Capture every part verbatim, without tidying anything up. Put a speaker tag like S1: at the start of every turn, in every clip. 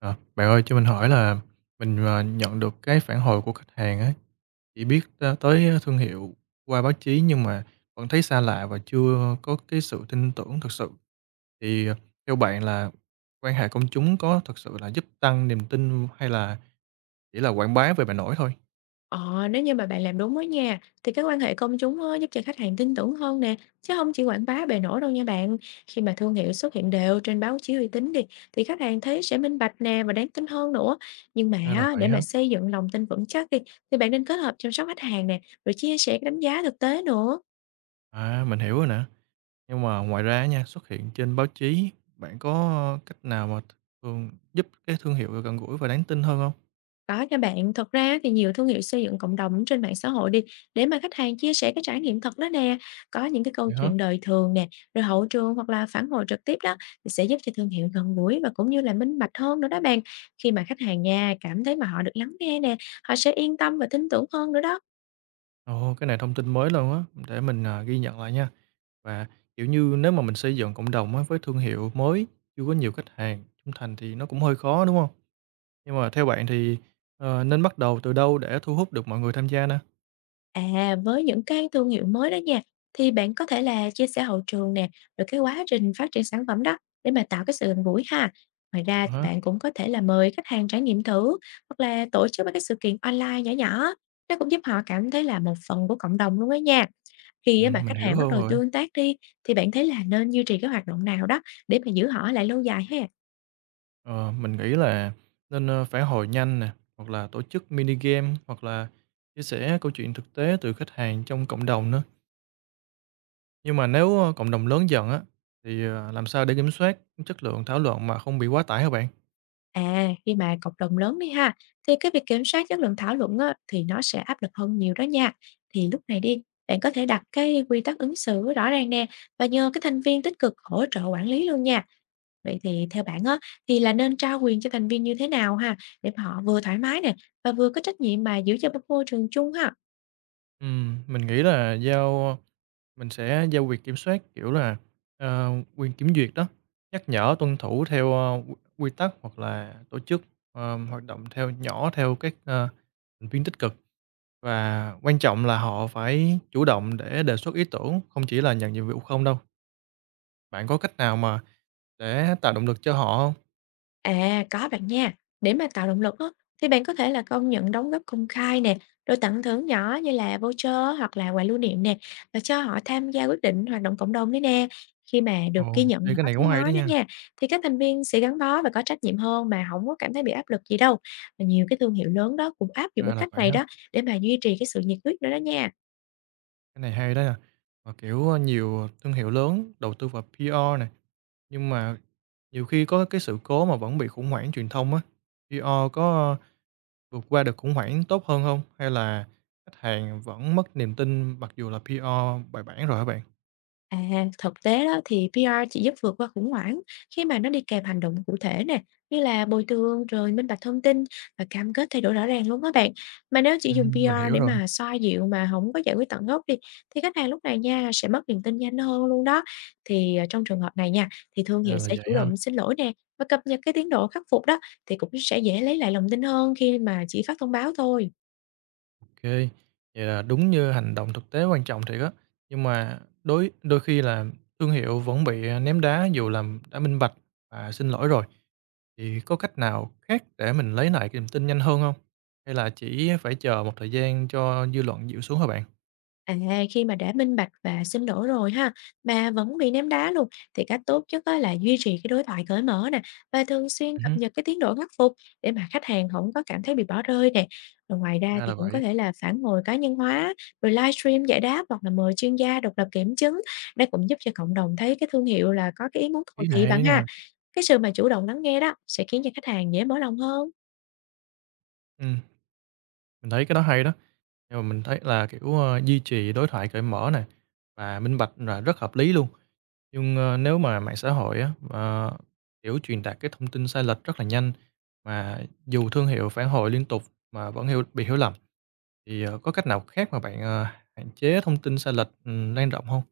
S1: Ờ, Bạn ơi cho mình hỏi là mình, ờ, nhận được cái phản hồi của khách hàng á, chỉ biết tới tới thương hiệu qua báo chí nhưng mà vẫn thấy xa lạ và chưa có cái sự tin tưởng thực sự. Thì, ờ, Theo bạn là quan hệ công chúng có thực sự là giúp tăng niềm tin hay là chỉ là quảng bá về bề nổi thôi?
S2: Ờ, Nếu như mà bạn làm đúng đó nha, thì cái quan hệ công chúng á, giúp cho khách hàng tin tưởng hơn nè, chứ không chỉ quảng bá bề nổi đâu nha bạn. Khi mà thương hiệu xuất hiện đều trên báo chí uy tín đi, thì khách hàng thấy sẽ minh bạch nè và đáng tin hơn nữa. Nhưng mà
S1: Ra là
S2: á,
S1: vậy
S2: để
S1: hả?
S2: mà xây dựng lòng tin vững chắc đi, thì bạn nên kết hợp chăm sóc khách hàng nè, rồi chia sẻ cái đánh giá thực tế nữa.
S1: À, mình hiểu rồi nè. Nhưng mà ngoài ra nha, xuất hiện trên báo chí, bạn có cách nào mà thường giúp cái thương hiệu gần gũi và đáng tin hơn không?
S2: Có nha bạn, thật ra thì nhiều thương hiệu xây dựng cộng đồng trên mạng xã hội đi để mà khách hàng chia sẻ cái trải nghiệm thật đó nè, có những cái câu
S1: Vậy hả?
S2: chuyện đời thường nè, rồi hậu trường hoặc là phản hồi trực tiếp đó thì sẽ giúp cho thương hiệu gần gũi và cũng như là minh bạch hơn nữa đó bạn. Khi mà khách hàng nha cảm thấy mà họ được lắng nghe nè, họ sẽ yên tâm và tin tưởng hơn nữa đó.
S1: Ồ, cái này thông tin mới luôn á, để mình, à, ghi nhận lại nha. Và, Kiểu như, nếu mà mình xây dựng cộng đồng á với thương hiệu mới, chưa có nhiều khách hàng trung thành thì nó cũng hơi khó, đúng không? Nhưng mà theo bạn thì, ờ, nên bắt đầu từ đâu để thu hút được mọi người tham gia nè?
S2: À, với những cái thương hiệu mới đó nha, thì bạn có thể là chia sẻ hậu trường nè, rồi cái quá trình phát triển sản phẩm đó để mà tạo cái sự gần gũi ha. Ngoài ra
S1: À
S2: thì
S1: há,
S2: bạn cũng có thể là mời khách hàng trải nghiệm thử, hoặc là tổ chức mấy cái sự kiện online nhỏ nhỏ. Nó cũng giúp họ cảm thấy là một phần của cộng đồng luôn đó nha.
S1: ừ,
S2: Khi á mà
S1: mình
S2: khách
S1: hiểu
S2: hàng bắt
S1: hơn
S2: đầu
S1: rồi.
S2: tương tác đi, thì bạn thấy là nên duy trì cái hoạt động nào đó để mà giữ họ lại lâu dài ha.
S1: Ờ, mình nghĩ là nên, ơ, phản hồi nhanh nè, hoặc là tổ chức mini game, hoặc là chia sẻ câu chuyện thực tế từ khách hàng trong cộng đồng nữa. Nhưng mà nếu, ơ, cộng đồng lớn dần á, thì, ờ, làm sao để kiểm soát chất lượng thảo luận mà không bị quá tải hả bạn?
S2: À, khi mà cộng đồng lớn đi ha, thì cái việc kiểm soát chất lượng thảo luận á, thì nó sẽ áp lực hơn nhiều đó nha. Thì lúc này đi, bạn có thể đặt cái quy tắc ứng xử rõ ràng nè và nhờ cái thành viên tích cực hỗ trợ quản lý luôn nha. Vậy thì theo bạn á, thì là nên trao quyền cho thành viên như thế nào ha, để mà họ vừa thoải mái nè và vừa có trách nhiệm mà giữ cho môi trường chung ha.
S1: Ừm, mình nghĩ là giao mình sẽ giao quyền kiểm soát, kiểu là, ờ, quyền kiểm duyệt đó, nhắc nhở tuân thủ theo, ơ, quy quy tắc hoặc là tổ chức, ờ, hoạt động theo nhỏ theo các, ờ, thành viên tích cực. Và quan trọng là họ phải chủ động để đề xuất ý tưởng, không chỉ là nhận nhiệm vụ không đâu. Bạn có cách nào mà để tạo động lực cho họ không?
S2: À, có bạn nha. Để mà tạo động lực á, thì bạn có thể là công nhận đóng góp công khai nè, rồi tặng thưởng nhỏ như là voucher hoặc là quà lưu niệm nè, và cho họ tham gia quyết định hoạt động cộng đồng đấy nè. Khi mà được
S1: Ồ,
S2: ghi nhận
S1: ê,
S2: và
S1: cái
S2: có
S1: này cũng
S2: tiếng
S1: hay đó
S2: nói đó
S1: nha,
S2: nha, thì các thành viên sẽ gắn bó và có trách nhiệm hơn mà không có cảm thấy bị áp lực gì đâu. Và nhiều cái thương hiệu lớn đó cũng áp dụng
S1: ra
S2: cái
S1: là
S2: cách
S1: vậy
S2: này
S1: ha,
S2: đó để mà duy trì cái sự nhiệt huyết nữa đó nha.
S1: cái này hay đó nè. Và kiểu, ơ, nhiều thương hiệu lớn đầu tư vào pi a nè. Nhưng mà nhiều khi có cái sự cố mà vẫn bị khủng hoảng truyền thông á, pi a có vượt qua được khủng hoảng tốt hơn không? Hay là khách hàng vẫn mất niềm tin mặc dù là pê e rờ bài bản rồi hả bạn?
S2: À, thực tế đó thì pi a chỉ giúp vượt qua khủng hoảng khi mà nó đi kèm hành động cụ thể nè, như là bồi thường, rồi minh bạch thông tin và cam kết thay đổi rõ ràng luôn các bạn. Mà nếu chỉ dùng
S1: Ừm, mình
S2: pê rờ
S1: hiểu
S2: để
S1: rồi,
S2: mà xoa dịu mà không có giải quyết tận gốc đi, thì khách hàng lúc này nha sẽ mất niềm tin nhanh hơn luôn đó. Thì à, trong trường hợp này nha, thì thương
S1: ra
S2: hiệu
S1: là
S2: sẽ
S1: vậy
S2: chủ
S1: ha.
S2: động xin lỗi nè và cập nhật cái tiến độ khắc phục đó, thì cũng sẽ dễ lấy lại lòng tin hơn khi mà chỉ phát thông báo thôi.
S1: OK, vậy là đúng như hành động thực tế quan trọng thiệt á. Nhưng mà đối đôi khi là thương hiệu vẫn bị, à, ném đá dù làm đã minh bạch và xin lỗi rồi, thì có cách nào khác để mình lấy lại cái niềm tin nhanh hơn không? Hay là chỉ phải chờ một thời gian cho dư luận dịu xuống hả bạn?
S2: À, khi mà đã minh bạch và xin lỗi rồi ha, mà vẫn bị ném đá luôn, thì cách tốt nhất á là duy trì cái đối thoại cởi mở nè và thường xuyên cập
S1: Ừm.
S2: nhật cái tiến độ khắc phục để mà khách hàng không có cảm thấy bị bỏ rơi nè. Rồi ngoài ra
S1: Ra
S2: thì
S1: là
S2: cũng có
S1: vậy,
S2: thể là phản hồi cá nhân hóa, rồi livestream giải đáp, hoặc là mời chuyên gia độc lập kiểm chứng. Nó cũng giúp cho cộng đồng thấy cái thương hiệu là có cái ý muốn cầu
S1: ý này
S2: thị bạn
S1: hay nè.
S2: ha. Cái sự mà chủ động lắng nghe đó sẽ khiến cho khách hàng dễ mở lòng hơn.
S1: Mình thấy cái đó hay đó, nhưng mà mình thấy là, kiểu, ơ, duy trì đối thoại cởi mở này và minh bạch là rất hợp lý luôn. Nhưng, ơ, nếu mà mạng xã hội á, ờ, kiểu, truyền đạt cái thông tin sai lệch rất là nhanh, mà dù thương hiệu phản hồi liên tục mà vẫn hiểu bị hiểu lầm, thì, ờ, có cách nào khác mà bạn, ờ, hạn chế thông tin sai lệch, ừm, lan rộng không?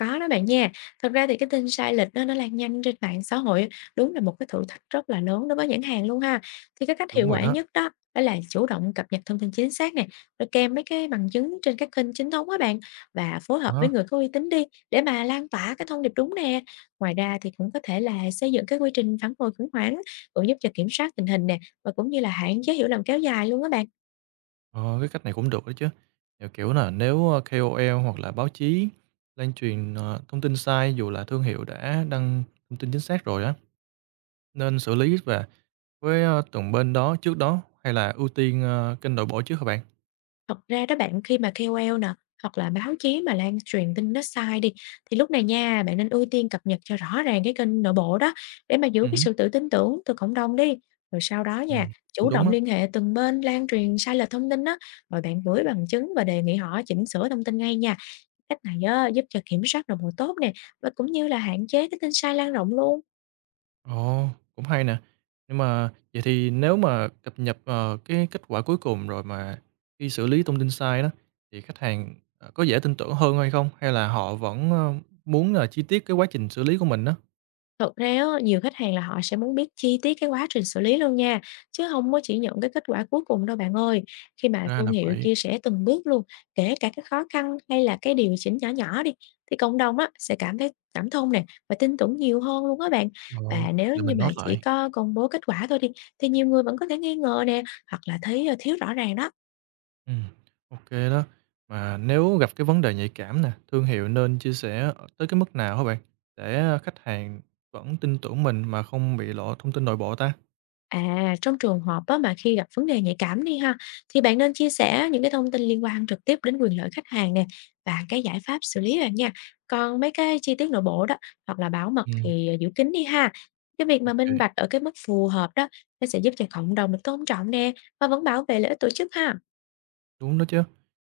S2: Có đó bạn nha. Thật ra thì cái tin sai lệch nó nó lan nhanh trên mạng xã hội, đúng là một cái thử thách rất là lớn đối với nhãn hàng luôn ha. Thì cái cách
S1: Đúng
S2: hiệu
S1: rồi
S2: quả
S1: đó,
S2: nhất đó đó là chủ động cập nhật thông tin chính xác nè, rồi kèm mấy cái bằng chứng trên các kênh chính thống á bạn, và phối hợp với
S1: đó.
S2: người có uy tín đi để mà lan tỏa cái thông điệp đúng nè. Ngoài ra thì cũng có thể là xây dựng cái quy trình phản hồi khủng hoảng, cũng giúp cho kiểm soát tình hình nè và cũng như là hạn chế hiểu lầm kéo dài luôn á bạn.
S1: Ờ, cái cách này cũng được đấy chứ. Kiểu, kiểu là nếu, a, ca ô lờ hoặc là báo chí lan truyền, ờ, thông tin sai dù là thương hiệu đã đăng thông tin chính xác rồi á, nên xử lý và với, a, từng bên đó trước đó hay là ưu tiên, ơ, kênh nội bộ trước hả bạn?
S2: Thật ra đó bạn, khi mà kây âu eo nè, hoặc là báo chí mà lan truyền tin nó sai đi, thì lúc này nha, bạn nên ưu tiên cập nhật cho rõ ràng cái kênh nội bộ đó, để mà giữ
S1: Ừm
S2: cái
S1: hứm,
S2: sự tự tin tưởng từ cộng đồng đi. Rồi sau đó nha,
S1: cũng
S2: chủ
S1: đúng
S2: động
S1: á.
S2: liên hệ từng bên lan truyền sai lệch thông tin đó, rồi bạn gửi bằng chứng và đề nghị họ chỉnh sửa thông tin ngay nha. Cách này á, giúp cho kiểm soát nội bộ tốt nè, và cũng như là hạn chế cái tin sai lan rộng luôn.
S1: Ồ, cũng hay nè. Nhưng mà vậy thì nếu mà cập nhật, ờ, cái kết quả cuối cùng rồi mà khi xử lý thông tin sai đó, thì khách hàng, ờ, có dễ tin tưởng hơn hay không? Hay là họ vẫn, ơ, muốn là chi tiết cái quá trình xử lý của mình đó?
S2: Thật ra á, nhiều khách hàng là họ sẽ muốn biết chi tiết cái quá trình xử lý luôn nha, chứ không có chỉ nhận cái kết quả cuối cùng đâu bạn ơi. Khi mà
S1: Ra
S2: thương
S1: là
S2: hiệu
S1: vậy.
S2: chia sẻ từng bước luôn, kể cả cái khó khăn hay là cái điều chỉnh nhỏ nhỏ đi, thì cộng đồng á sẽ cảm thấy cảm thông nè và tin tưởng nhiều hơn luôn á bạn.
S1: Ồ,
S2: Và nếu
S1: để
S2: như
S1: mình
S2: mà
S1: note
S2: chỉ
S1: lại.
S2: có công bố kết quả thôi đi, thì nhiều người vẫn có thể nghi ngờ nè, hoặc là thấy ơ, thiếu rõ ràng đó.
S1: Ừ, ok đó. Mà nếu gặp cái vấn đề nhạy cảm nè, thương hiệu nên chia sẻ ở tới cái mức nào hả bạn? Để khách hàng vẫn tin tưởng mình mà không bị lộ thông tin nội bộ ta?
S2: À, trong trường hợp á, mà khi gặp vấn đề nhạy cảm đi ha, thì bạn nên chia sẻ những cái thông tin liên quan trực tiếp đến quyền lợi khách hàng nè và cái giải pháp xử lý bạn nha. Còn mấy cái chi tiết nội bộ đó, hoặc là bảo mật
S1: Ừ,
S2: thì giữ kín đi ha. Cái việc mà minh
S1: ok
S2: bạch ở cái mức phù hợp đó, nó sẽ giúp cho cộng đồng được tôn trọng nè và vẫn bảo vệ lợi ích tổ chức ha.
S1: đúng đó chứ.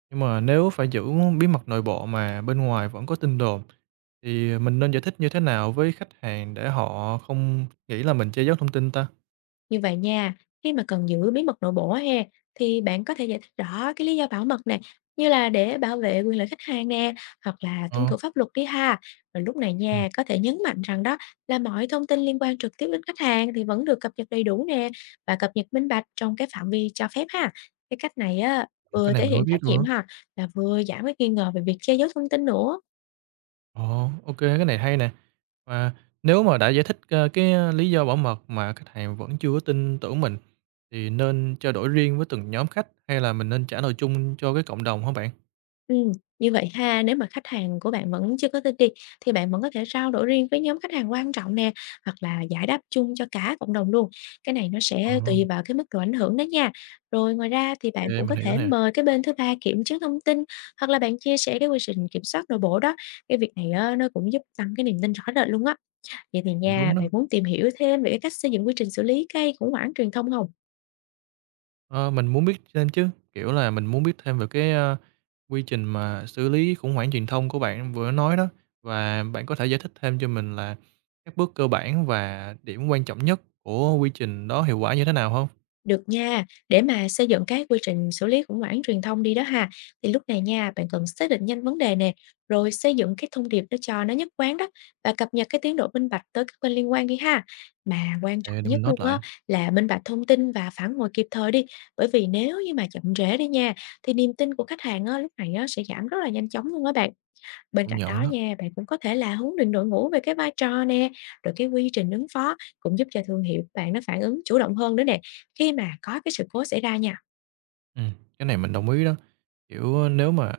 S1: Nhưng mà nếu phải giữ bí mật nội bộ mà bên ngoài vẫn có tin đồn, thì mình nên giải thích như thế nào với khách hàng để họ không nghĩ là mình che giấu thông tin ta?
S2: Như vậy nha, khi mà cần giữ bí mật nội bộ á ha, thì bạn có thể giải thích rõ cái lý do bảo mật này, như là để bảo vệ quyền lợi khách hàng nè, hoặc là tuân
S1: Ờ,
S2: thủ pháp luật đi ha. Rồi lúc này
S1: ừm,
S2: nha, có thể nhấn mạnh rằng đó là mọi thông tin liên quan trực tiếp đến khách hàng thì vẫn được cập nhật đầy đủ nè và cập nhật minh bạch trong cái phạm vi cho phép ha. Cái cách này á,
S1: cái
S2: vừa
S1: này
S2: thể
S1: mình hông
S2: hiện
S1: biết
S2: trách
S1: luôn
S2: nhiệm
S1: đó.
S2: ha, là vừa giảm cái nghi ngờ về việc che giấu thông tin nữa.
S1: Ồ, ok cái này hay nè. Và nếu mà đã giải thích, ơ, cái, ơ, lý do bảo mật mà khách hàng vẫn chưa có tin tưởng mình, thì nên trao đổi riêng với từng nhóm khách hay là mình nên trả lời chung cho cái cộng đồng hả bạn?
S2: Ừm, như vậy ha, nếu mà khách hàng của bạn vẫn chưa có tin đi, thì bạn vẫn có thể trao đổi riêng với nhóm khách hàng quan trọng nè, hoặc là giải đáp chung cho cả cộng đồng luôn. Cái này nó
S1: Ờ,
S2: sẽ
S1: ô,
S2: tùy vào cái mức độ ảnh hưởng đó nha. Rồi ngoài ra thì bạn cũng
S1: mình
S2: có
S1: hiểu
S2: thể
S1: nè,
S2: mời cái bên thứ ba kiểm chứng thông tin, hoặc là bạn chia sẻ cái quy trình kiểm soát nội bộ đó. Cái việc này á, nó cũng giúp tăng cái niềm tin rõ rệt luôn á. Vậy thì
S1: cũng
S2: nha,
S1: đúng đó.
S2: bạn muốn tìm hiểu thêm về cái cách xây dựng quy trình xử lý gây khủng hoảng truyền thông không?
S1: Ờ, mình muốn biết thêm chứ, kiểu là, mình muốn biết thêm về cái, ơ, quy trình mà xử lý khủng hoảng truyền thông của bạn vừa nói đó, và bạn có thể giải thích thêm cho mình là các bước cơ bản và điểm quan trọng nhất của quy trình đó hiệu quả như thế nào không?
S2: Được nha, để mà xây dựng cái quy trình xử lý khủng hoảng truyền thông đi đó ha, thì lúc này nha, bạn cần xác định nhanh vấn đề nè, rồi xây dựng cái thông điệp nó cho nó nhất quán đó và cập nhật cái tiến độ minh bạch tới các bên liên quan đi ha. Mà quan trọng
S1: Để để mình
S2: nhất
S1: note
S2: luôn á
S1: lại,
S2: là minh bạch thông tin và phản hồi kịp thời đi, bởi vì nếu như mà chậm trễ đi nha, thì niềm tin của khách hàng á, lúc này á, sẽ giảm rất là nhanh chóng luôn á bạn. Bên
S1: cũng
S2: cạnh
S1: nhận
S2: đó
S1: đó.
S2: nha, bạn cũng có thể là huấn luyện đội ngũ về cái vai trò nè, rồi cái quy trình ứng phó cũng giúp cho thương hiệu của bạn nó phản ứng chủ động hơn nữa nè. Khi mà có cái sự cố xảy ra nha,
S1: Ừm, cái này mình đồng ý đó. Kiểu, ờ, nếu mà,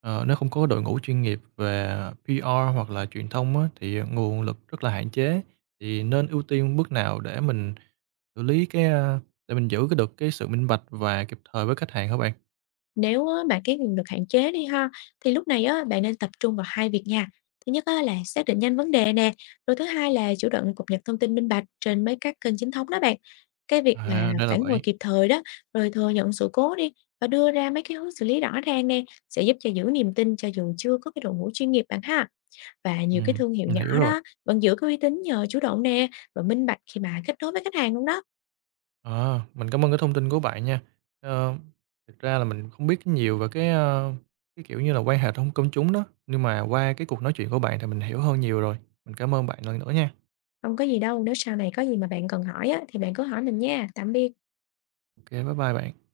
S1: ờ, nếu không có đội ngũ chuyên nghiệp về pi a hoặc là truyền thông á, thì nguồn lực rất là hạn chế, thì nên ưu tiên bước nào để mình xử lý cái, a để mình giữ cái được cái sự minh bạch và kịp thời với khách hàng hả bạn?
S2: nếu á, mà cái nguồn lực hạn chế đi ha, thì lúc này á, bạn nên tập trung vào hai việc nha. Thứ nhất á, là xác định nhanh vấn đề nè, rồi thứ hai là chủ động cập nhật thông tin minh bạch trên mấy các kênh chính thống đó bạn. Cái việc mà
S1: À, ra là
S2: phản hồi
S1: vậy.
S2: kịp thời đó, rồi thừa nhận sự cố đi và đưa ra mấy cái hướng xử lý rõ ràng nè, sẽ giúp cho giữ niềm tin cho dù chưa có cái đội ngũ chuyên nghiệp bạn ha. Và nhiều cái
S1: Ừm,
S2: thương hiệu
S1: mình
S2: nhỏ
S1: hiểu rồi.
S2: đó vẫn giữ cái uy tín nhờ chủ động nè, và minh bạch khi mà kết nối với khách hàng luôn đó.
S1: Ờ, mình cảm ơn cái thông tin của bạn nha. Ờ, Thực ra là mình không biết nhiều về cái, ơ, cái, kiểu như là, quan hệ thông công chúng đó, nhưng mà qua cái cuộc nói chuyện của bạn thì mình hiểu hơn nhiều rồi. Mình cảm ơn bạn lần nữa nha.
S2: Không có gì đâu, nếu sau này có gì mà bạn cần hỏi á, thì bạn cứ hỏi mình nha. Tạm biệt.
S1: OK, bye bye bạn.